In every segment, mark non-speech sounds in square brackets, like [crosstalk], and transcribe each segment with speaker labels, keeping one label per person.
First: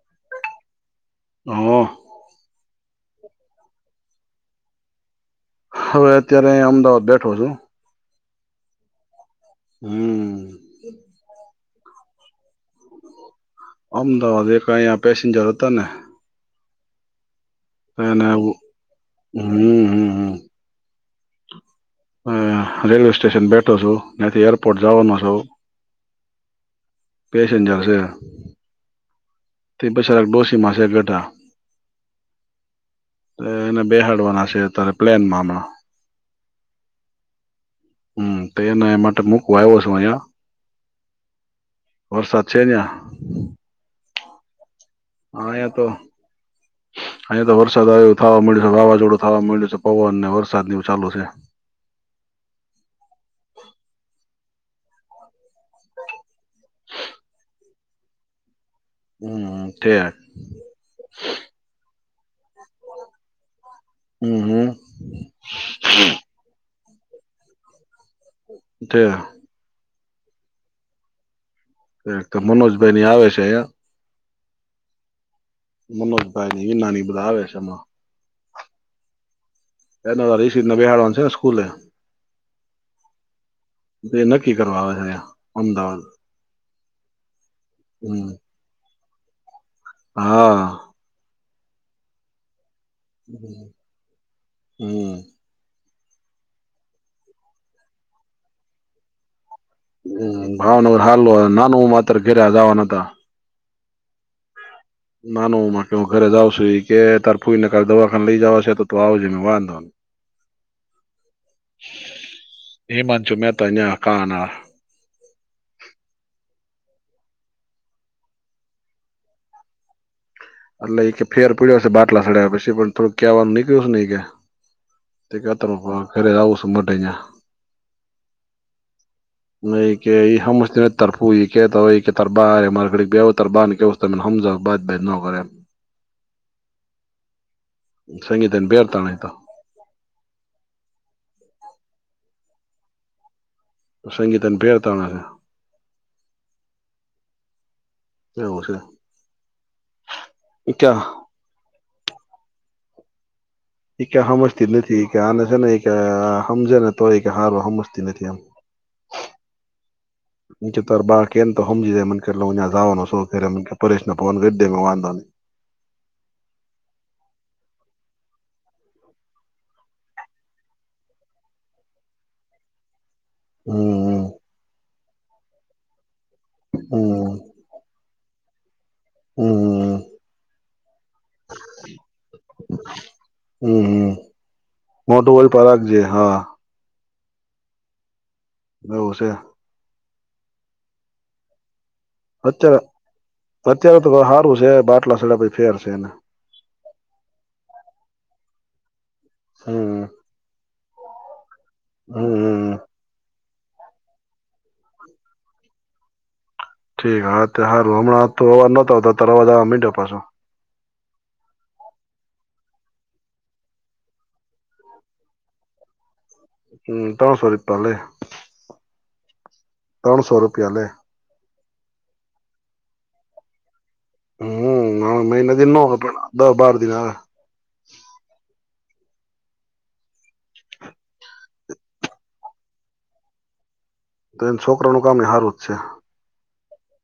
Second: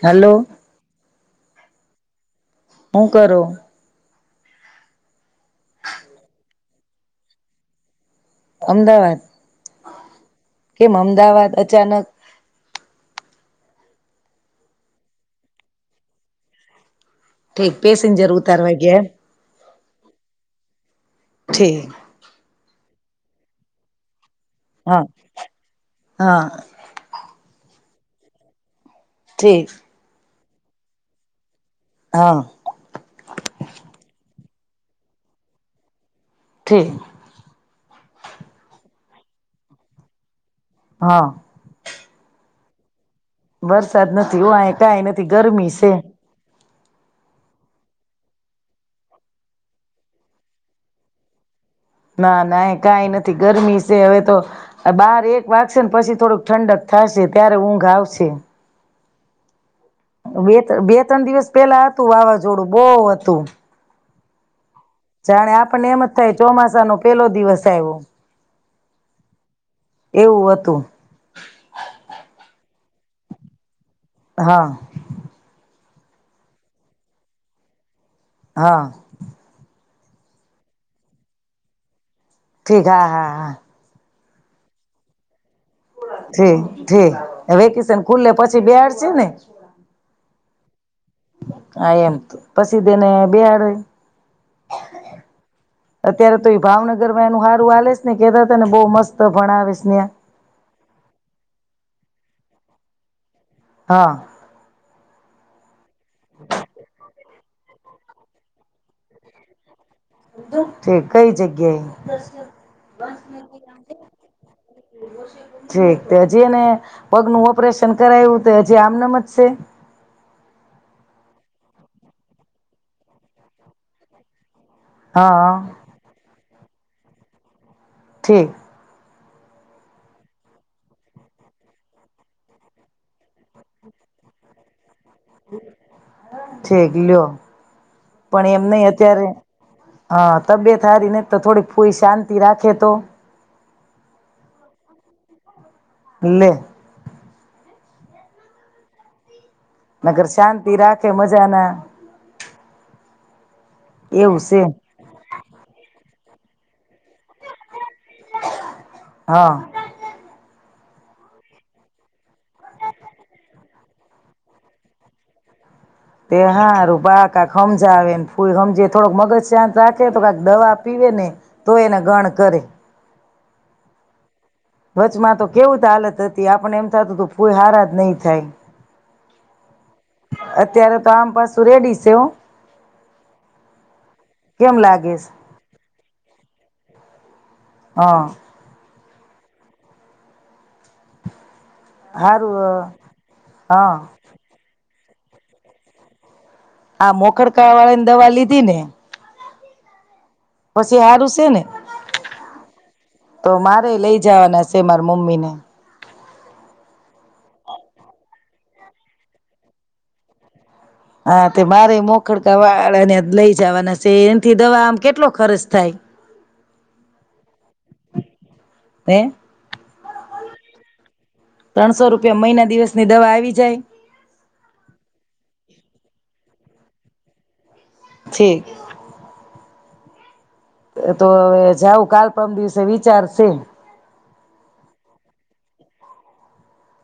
Speaker 1: Hello.
Speaker 2: હા.
Speaker 1: હું કરો?
Speaker 2: હવે અત્યારે અમદાવાદ બેઠો છું.
Speaker 1: અમદાવાદ?
Speaker 2: હમ
Speaker 1: કેમ અમદાવાદ? અચાનક.
Speaker 2: અમદાવાદ એક અહીયા પેસેન્જર હતા ને.
Speaker 1: ઠીક
Speaker 2: હ
Speaker 1: પેસેન્જર
Speaker 2: ના,
Speaker 1: ઉતારવા ગયા એમ
Speaker 2: હમ હમ હમ.
Speaker 1: ઠી
Speaker 2: હ રેલ્વે સ્ટેશન બેઠો છું. નથી એરપોર્ટ
Speaker 1: હા
Speaker 2: જવાનો સૌ.
Speaker 1: હા
Speaker 2: બેજાવશે.
Speaker 1: ઠીક
Speaker 2: તે બછા લખ બો. [unintelligible] માસે ઘટા.
Speaker 1: હા.
Speaker 2: એને બેહડવાના છે અત્યારે પ્લેનમાં હમણાં.
Speaker 1: ઠી.
Speaker 2: હમ તેને એ માટે મૂકવા આવ્યો છું અહયા.
Speaker 1: હા.
Speaker 2: વરસાદ છે ત્યાં?
Speaker 1: વરસાદ નથી આ કંઈ નથી ગરમી છે.
Speaker 2: અહીયાં તો વરસાદ આવ્યો થવા મેડુસા છે, વાવાઝોડું થવા મળ્યું છે પવનને વરસાદ ચાલુ છે.
Speaker 1: ના ના એ કઈ નથી ગરમી છે હવે તો. બહાર એક વાગશે ને પછી થોડુંક ઠંડક થશે ત્યારે ઊંઘ આવશે.
Speaker 2: હ.
Speaker 1: બે બે ત્રણ દિવસ પેલા વાવાઝોડું બહ હતું.
Speaker 2: હમ હમ.
Speaker 1: જાણે આપણને એમ જ થાય ચોમાસા ન પેલો દિવસ આવ્યો.
Speaker 2: [unintelligible]
Speaker 1: એવું હતું.
Speaker 2: એક તો મનોજભાઈ આવે છે અહિયાં.
Speaker 1: હા.
Speaker 2: મનોજભાઇ ને હિમાને બધા આવે છે હમણાં.
Speaker 1: હા.
Speaker 2: એ રષિ ના બેહાડવાનું છે ને સ્કૂલે.
Speaker 1: ઠીક હા હા હા.
Speaker 2: એ નક્કી કરવા આવે છે. અમદાવાદ
Speaker 1: ઠી ઠી વેકેશન ખુલ્લે
Speaker 2: હમ
Speaker 1: પછી બેહા છે ને?
Speaker 2: હા.
Speaker 1: હા એમ તો. પછી તેને બેહડ હોય.
Speaker 2: હમ
Speaker 1: અત્યારે તો એ ભાવનગરમાં એનું હ સારું હાલેસ ને કેતા તને બહ મસ્ત ભણાવેશ ન્યા
Speaker 2: હમ ભાવનર હાલ નાન તરખેરા જવાના હતા.
Speaker 1: હા.
Speaker 2: ના નોમા કે ઘરે જાવ છું ઈ કે તર ફૂઈ ને કાલ દવાખાને લઈ જવાના છે તો તું આવજ મે વાંધોને
Speaker 1: ઠીક કઈ જગ્યા
Speaker 2: હિમાંશુ મહેતા ન્યા કાના
Speaker 1: ઠીક એ? તે હજી એને પગનું ઓપરેશન કરાયું તો હજી આમનમ જ છે?
Speaker 2: એટલે એ ફેર પીડ્યો છે બાટલા સડ્યા પછી પણ થોડક કહેવાનું નીકળ્યું છે ને એ કે. તે
Speaker 1: હા
Speaker 2: કતા ખરે આવ છ મ [unintelligible]
Speaker 1: ઠીક.
Speaker 2: નહી, કે હમ તર ફુંઈ કેતા હોય એ કે તર બા ઘ તરબા [unintelligible]
Speaker 1: ક લ્યો, પણ એમ નહી અત્યારે હા તબિયત હારી ન તો થોડીક ફૂઈ શાંતિ રાખે તો.
Speaker 2: સંગીતન પર તણ છે.
Speaker 1: લે.
Speaker 2: એવું છે.
Speaker 1: મગર શાંતિ
Speaker 2: ઈ કે
Speaker 1: રાખે મજા ના
Speaker 2: એક
Speaker 1: એવું છે
Speaker 2: સમજતી નથી કે આને છે ને, એક સમજે ને તોય કે હારો હમ તી નથી.
Speaker 1: હા
Speaker 2: મુ તો બા કેમ તો સમજી જાય મટ જાવાનો શો પરેશ નાે વાંધો ન.
Speaker 1: તે હારું બા કાક સમજાવેને ફૂલ સમજે થોડોક મગજ શાંત રાખે તો કક દવા પીવે ને, તો એને ગણ કરે.
Speaker 2: હમ હમ.
Speaker 1: વચમાં તો કેવું તો હાલત હતી. તે આપણને એમ થતું તો
Speaker 2: હમ
Speaker 1: કોઈ હારાજ નહીં થાય.
Speaker 2: હમ
Speaker 1: અત્યારે તો આમ પાછું રેડી છે હું,
Speaker 2: હમ
Speaker 1: કેમ લાગશે?
Speaker 2: મોટું હોય પર રાખજે હા
Speaker 1: હા.
Speaker 2: એવું છે.
Speaker 1: હારું
Speaker 2: અત્યાર
Speaker 1: હા
Speaker 2: સત્યાર હારુંશે બાકી આટલા સડા ભાઈ ફેર છે એને.
Speaker 1: આ મોખડકાળા વાળા ને દવા લીધી ને?
Speaker 2: હમ.
Speaker 1: પછી હારું છે ને?
Speaker 2: હમ.
Speaker 1: તો મારે લઈ જવાના છે મારા મમ્મી ને.
Speaker 2: ઠીક હારું હમણાં અવાજ નતો આવતા તવા જવા મીડ પાછો.
Speaker 1: હા તે મારે મોખડકા વાળાને લઈ જવાના છે એથી દવા આમ કેટલો ખર્ચ થાય?
Speaker 2: હમ ત્રોણસો રૂપિયા લે.
Speaker 1: હે?
Speaker 2: ત્રણસો રૂપિયા લે.
Speaker 1: ત્રણસો રૂપિયા મહિના દિવસ ની દવા આવી જાય?
Speaker 2: હમ મહિના દિન પણ દસ-બાર દિન હ.
Speaker 1: ઠીક. એ તો હવે જાઉું કાલ-પરમ દિવસે વિચારશે.
Speaker 2: તો એન છોકરાનું કામય હારું જ છે.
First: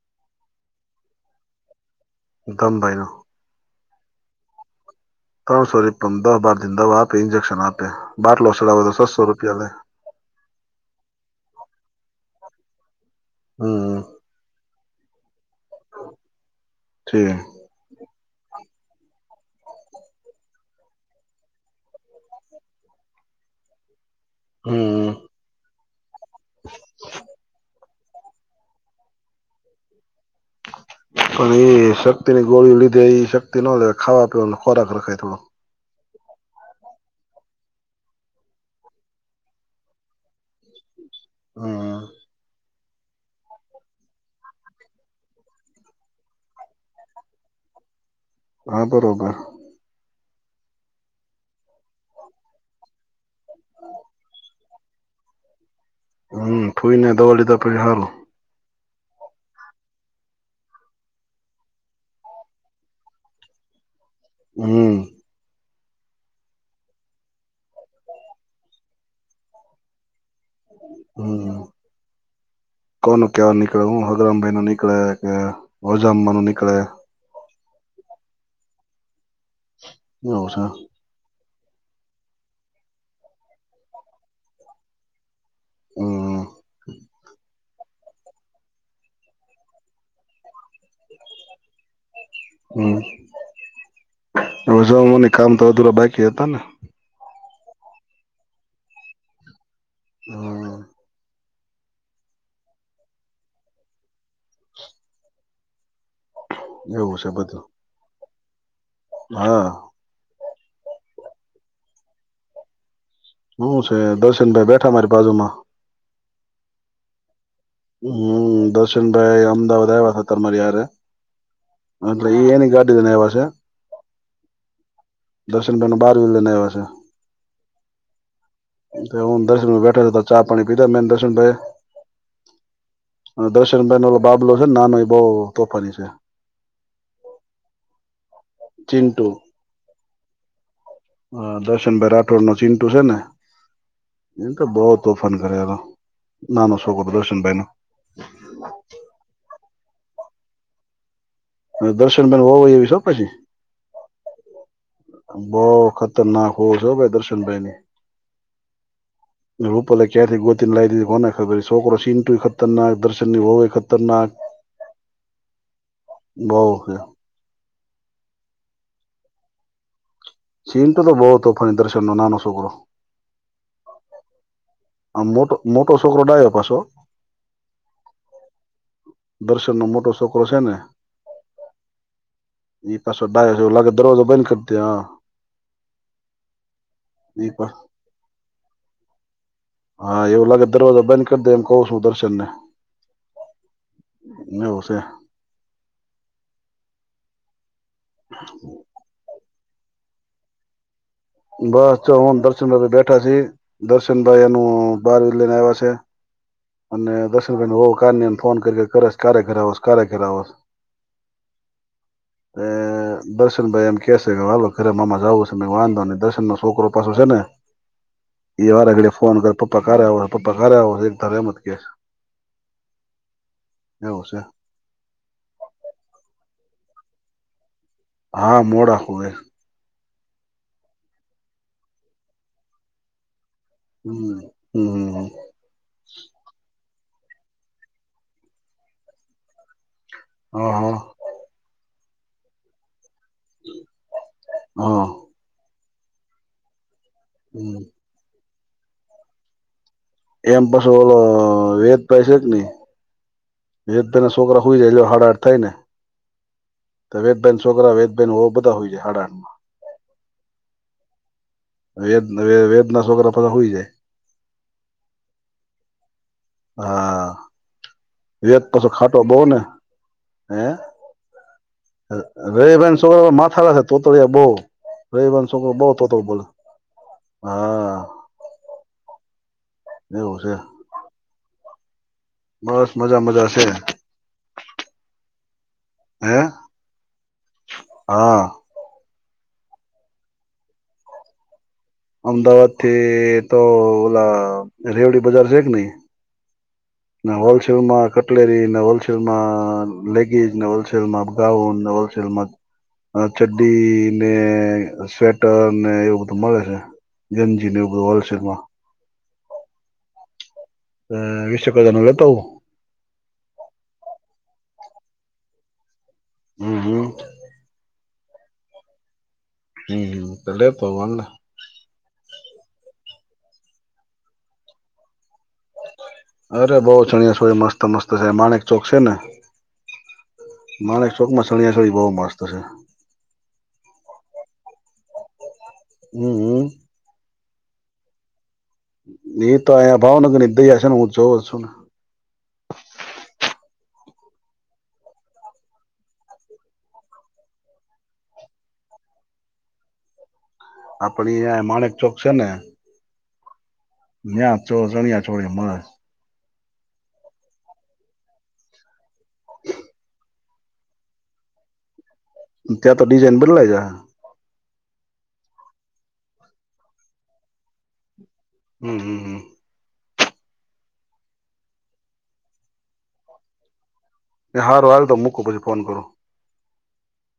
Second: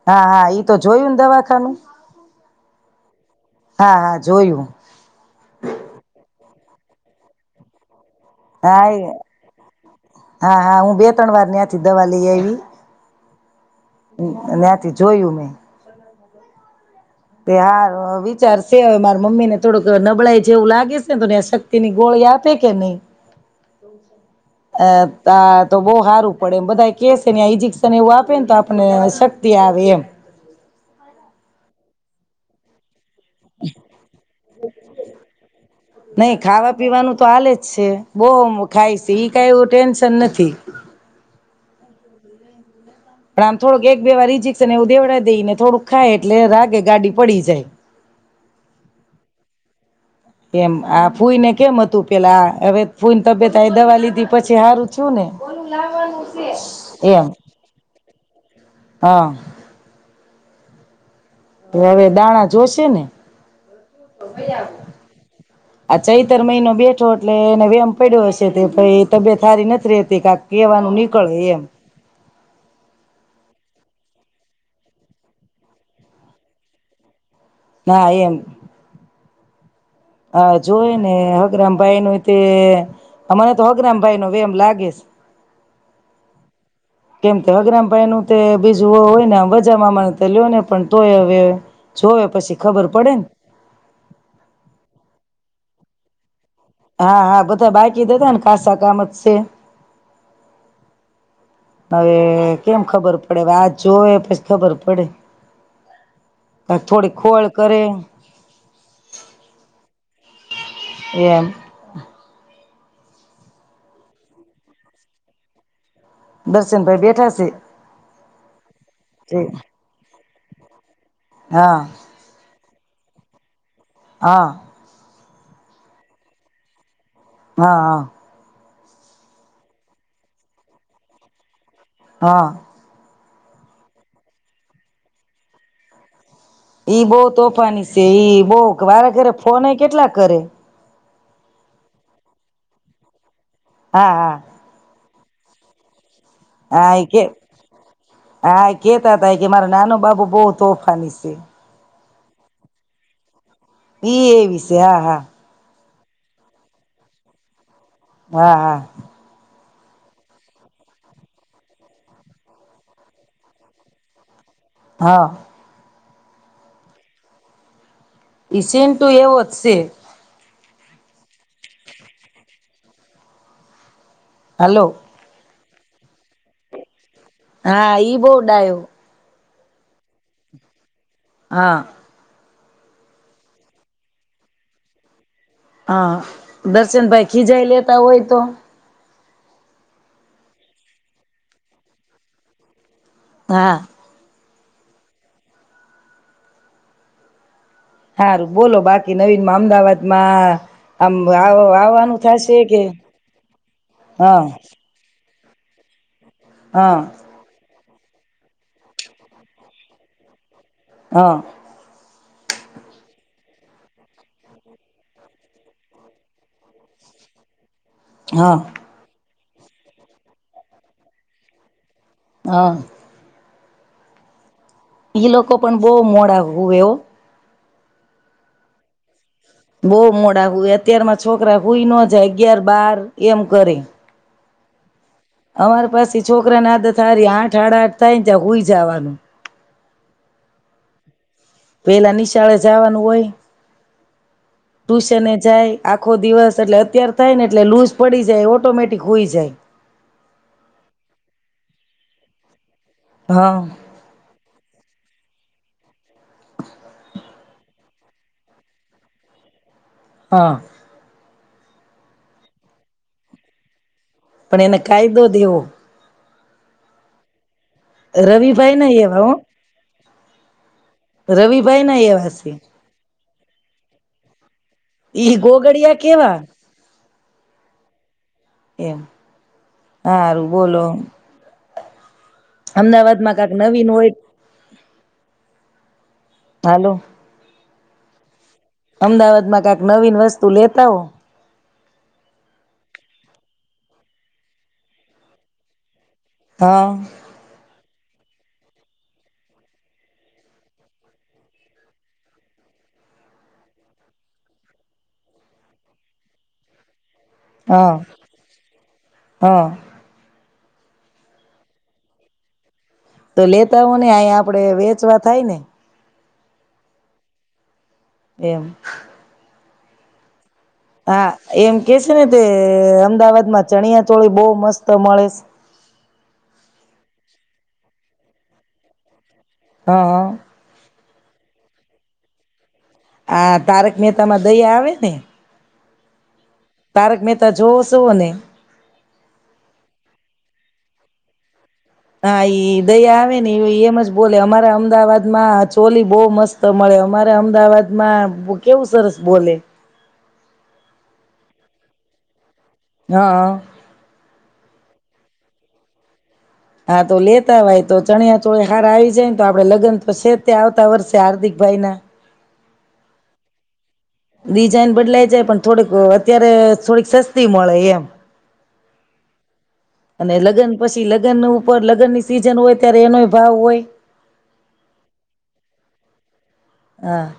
Speaker 1: હા હા, ઈ તો જોયુંન દવાખાનું.
Speaker 2: ધમભાઈનો
Speaker 1: હા હા, જોયું.
Speaker 2: તરુ સોરી પદહ બાર જિન દવા આપે ઈન્જેક્શન આપે. બાટલો ચડાવે
Speaker 1: હા
Speaker 2: તો
Speaker 1: એ, હા
Speaker 2: છસો રૂપિયા લે
Speaker 1: હા હા, હું બે-ત્રણ વાર ન્યા થી દવા લઈ આવી. હમ ન્યાથી જોયું મેં.
Speaker 2: ઠીક
Speaker 1: તે હારું, અ વિચારું તે હવે મારા મમ્મીને થોડુંક નબળાઈ જેવું લાગે શે ન તો ન્યા હવ શક્તિની ગોળી આપે કે નઈ? એ
Speaker 2: હમ
Speaker 1: તા તો બઉ હારુ. પડ એમ બધાય કે છે ને આ પણ એવું વાત હોય ને તો આપને શક્તિ આવે એમ.
Speaker 2: પણ એ શક્તિની ગોળી લીધે એ શક્તિ ન લે ખાવા-પીવાનો ખોરાક રખાય થોડો.
Speaker 1: નઈ ખાવા-પીવાનું તો હાલે જ છે. બઉ ખાય છે ઈ કાઈ એવું ટેન્શન નથી.
Speaker 2: હા
Speaker 1: પણ આમ થોડુંક એક બે વાર ઇજીક્શન એવું દેવડા દઈને થોડુંક ખાય એટલે રાગે ગાડી પડી જાય.
Speaker 2: હા બરોબર.
Speaker 1: એમ આ ફૂઈને કેમ હતું પેલા હવે ફૂઈન તબિયત અવે દવા લીધી પછી હારુ છે ને.
Speaker 2: હમ ફોઈને દવા લીધા પછી હારુ.
Speaker 1: હન તો હવે દાણા જોશે ને.
Speaker 2: હમ
Speaker 1: આ ચૈતર મહિનો બેઠો એટલે એને વેમ પડ્યો હશે કે ભઈ તબિયત હારી નથ રેતી કા
Speaker 2: હમ કોનું કેવાન ની કળે. હુ હગરામભાઈનું નીકળે કે હજામ્બાનું નીકળે.
Speaker 1: ના એમ. અ
Speaker 2: એવું છે
Speaker 1: જોય ને હ ગ્રમ ભાઈનું તે અમને તો હગ્રમભાઈનો વહેમ લાગે છે.
Speaker 2: હમ
Speaker 1: કેમ હગ્રમભાઈનું તે બીજુ હો હોયને વજામાં મન તો લ્યોને પણ તોય હવે જોવે પછી ખબર
Speaker 2: હમ
Speaker 1: પડે ને
Speaker 2: રોજા મને કામ તો અધૂરા બાકી હતાને
Speaker 1: હા હા બધા બાકી જ હતાને ખાસા કામત શે.
Speaker 2: [unintelligible]
Speaker 1: હવે કેમ ખબર પડે વા જોવે પછી ખબર પડે. [unintelligible] થોડી
Speaker 2: એવું છે
Speaker 1: ખોલ
Speaker 2: બધું
Speaker 1: કરે.
Speaker 2: હા.
Speaker 1: એમ.
Speaker 2: હું છે, દર્શન ભાઈ બેઠા મારી બાજુમાં.
Speaker 1: દર્શન [unintelligible] ભાઈ બેઠા છે.
Speaker 2: હમ દર્શનભાઈ અમદાવાદ આવ્યા હતા મારે
Speaker 1: હા
Speaker 2: [unintelligible] એની ગાડી. [unintelligible]
Speaker 1: હા.
Speaker 2: દર્શન [unintelligible] બહાર લઈને આવ્યા છે.
Speaker 1: હા હા.
Speaker 2: હું દર્શન બેઠા છ ચા પાણી પીધા મેન દર્શન ભાઈ.
Speaker 1: હા.
Speaker 2: દર્શન [unintelligible] બાબલો છે ને નાનો એ બહ તોફાની છે.
Speaker 1: ઈ બહ તોફાની છે, ઈ બહ મારે
Speaker 2: ચિન્ટુ
Speaker 1: ઘરે ફોન કેટલા કરે
Speaker 2: હ દર્શનભાઈ રાઠોડ નું ચિંટુ છે, ને
Speaker 1: હા હા
Speaker 2: એ તો બહ [unintelligible] કર્યા એ તો
Speaker 1: હા કે હા કેતા હતા કે મારો નાનો બાબુ બહુતો ઓફની છે.
Speaker 2: દર્શન બેેન હો હોય [unintelligible] શો પછી
Speaker 1: [unintelligible] એવી
Speaker 2: બહુ વખત [unintelligible] ના [unintelligible] હો [unintelligible] દર્શન [unintelligible]
Speaker 1: હા હા
Speaker 2: રૂપલે ક્યાંથી ગોતીને લાવી દીધી કોને ખબર છોકરો ચીટુ ખતરનાક દર્શન ની હોવય ખતરનાક
Speaker 1: હા
Speaker 2: બવકે
Speaker 1: ઇસન તું એ [unintelligible] છે.
Speaker 2: ચીન [unintelligible] તો બહ તો [unintelligible] દર્શન નો નાનો છોકરો.
Speaker 1: હલો
Speaker 2: આ મોટો મોટો છોકરો ડાય્યો પાછો
Speaker 1: હા ઈ બહુ ડાયો
Speaker 2: દર્શન નો મોટો છોકરો છે, ને
Speaker 1: હા
Speaker 2: એ પાછો ડાય લાગે દરવાજો બંધ કરતી હ
Speaker 1: હા દર્શન ભાઈ ખીજાઈ
Speaker 2: પાછો
Speaker 1: લેતા હોય તો
Speaker 2: હા એવું લાગે દરવાજા બંધ કરી દે એમ કહ છું, દર્શન ને
Speaker 1: હા
Speaker 2: [unintelligible]
Speaker 1: [unintelligible] બોલો બાકી નવીન અમદાવાદમાં આમ આવ
Speaker 2: બસ જો
Speaker 1: આવવાનું
Speaker 2: હું ન
Speaker 1: થશે કે
Speaker 2: દર્શનભાઈ બેઠા છી
Speaker 1: હા
Speaker 2: દર્શનભાઈ એનું બાર લઈને આવ્યા છે.
Speaker 1: હા
Speaker 2: અને દર્શનભાઈ ન વહુ કયારની આમ ફોન કરીએ કયારે ઘરે આવોશ કયારે ઘરે આવોશ?
Speaker 1: હા.
Speaker 2: એ દર્શનભાઈ એમ કે શે કે હાલો ઘરે મામા જાવું શે મે વાંધો નહી દર્શનનો છોકરો પાછો શે ને
Speaker 1: હા
Speaker 2: એ વારા ઘડીએ ફોન કર પપ્પા કારે આવે હે પપ્પા કારે આવે હે [unintelligible] [unintelligible]
Speaker 1: હા.
Speaker 2: એવું શે.
Speaker 1: ઈ લોકો પણ બહુ મોડા હુવે ઓ.
Speaker 2: હા મોડા હુવે.
Speaker 1: બોવ મોડા હોય અત્યારમાં છોકરા હુંઈ નો જાય અગિયાર બાર એમ
Speaker 2: હમ્મ. હમ્મ હમ્મ.
Speaker 1: અમારે પાસી છોકરાને આદત સારી આઠ હાડા આઠ થાય ને ત્યાં હુય જાવાનું
Speaker 2: હ હ.
Speaker 1: પહેલાં નિશાળે જાવાનું હોય
Speaker 2: હા
Speaker 1: ટ્યુશને જાય આખો દિવસ એટલે અત્યાર થાયને એટલે
Speaker 2: હમ
Speaker 1: લુઝ પડી જાય ઓટ ઓટોમેટીક હુય જાય.
Speaker 2: એમ પછી ઓલો વેદભાઈ છે ને
Speaker 1: હા
Speaker 2: વેદભાઈના છોકરા હુઈ જાય જો હાડા આઠ થાય ને તો વેદભાઈના છોકરા વેદભાઈના વહુ બધા હોય જાય હાડા આઠમાં
Speaker 1: હ.
Speaker 2: વેદ વેદના છોકરા પાછા હુઈ જાય.
Speaker 1: પણ એને કાયદો દેવો
Speaker 2: હા. વેદ
Speaker 1: રવિભાઈ
Speaker 2: પાછો
Speaker 1: ના
Speaker 2: ખાટો
Speaker 1: એવા હો
Speaker 2: બઉને હે
Speaker 1: રવિભાઈ ના એવા
Speaker 2: ર
Speaker 1: છે
Speaker 2: રહીબેન છોકરા માથા છે તોતડીયા બહુ
Speaker 1: ઈ
Speaker 2: રહીબાન છોકરો બહુ
Speaker 1: ગોગડિયા
Speaker 2: તોતડું
Speaker 1: કેવા
Speaker 2: બોલે હા. એવું
Speaker 1: હારુ,
Speaker 2: છે
Speaker 1: બોલો.
Speaker 2: બસ મજા
Speaker 1: અમદાવાદમાં
Speaker 2: મજા
Speaker 1: કાક
Speaker 2: છે
Speaker 1: નવીન હોય
Speaker 2: હે
Speaker 1: હાલો
Speaker 2: હા.
Speaker 1: અમદાવાદમાં કાંક નવીન વસ્તુ લેતા આવો.
Speaker 2: અમદાવાદથી તો ઓલા રેવડી બજાર છે કે નહીં?
Speaker 1: હા
Speaker 2: ને હોલસેલમાં કટલેરીને હોલસેલમાં લેગીજ ને હોલસેલમાં ગાઉન ને હોલસેલમાં ચડ્ડી ને સ્વેટર ને એવું બધું મળે છે. ગંનજી ને એવું હોલસેલમા.
Speaker 1: હ.
Speaker 2: અ વીસેક હજારનું લેતા આવું?
Speaker 1: તો લેતા આવો ને અહીયાં આપડે વેચવા થાય ને!
Speaker 2: હમ્મ હમ્મ.
Speaker 1: એમ.
Speaker 2: હમ્મ હમ્મ.
Speaker 1: હા એમ કે શે ને તે અમ અમદાવાદમાં ચણિયાચોળી બહુ મસ્ત મળે શ.
Speaker 2: અરે બઉ ચણિયાચોળી મસ્ત મસ્ત છે માણેક ચોક છે ને.
Speaker 1: હ હ.
Speaker 2: માણેકચોકમાં ચણિયાચોળી બહુ મસ્ત છે.
Speaker 1: આ તારક મહેતામાં દયા આવે ને?
Speaker 2: હમ હમ
Speaker 1: તારક મેહ તા જોવોશોને?
Speaker 2: એ તો અહીયાં ભાવનગરની જ દયા શેને હું જોઉં જ શું ને.
Speaker 1: હા ઈ દયા આવે ને એમ જ બોલે અમારા અમદાવાદમાં ચોલી બહુ મસ્ત મળે અમારા અમદાવાદમાં કેવું સરસ બોલે.
Speaker 2: આપણી આ માણેકચોક છે ને
Speaker 1: હ હ.
Speaker 2: નાયા ચો ચણિયાચોળી મળે.
Speaker 1: હા તો લેતા અવાય તો ચણિયાચોળી હાર આય જ તો આપણે લગન તો શે જ. આવતા વર્ષે હાર્દિકભાઈના.
Speaker 2: ત્યાર તો ડિઝાઇન બદલાય જાહે.
Speaker 1: ડિઝાઇન બદલાઈ જાય પણ થોડીક અત્યારે થોડીક સસ્તી મળે એમ.
Speaker 2: હમ્મ હમ્મ હમ્મ.
Speaker 1: અને લગન પછી લગન ઉપર લગનની સીઝન હોય ત્યારે એનોય ભાવ હોય.
Speaker 2: હારું હાલ તો મૂકું પછી ફોન કરો.
Speaker 1: હા.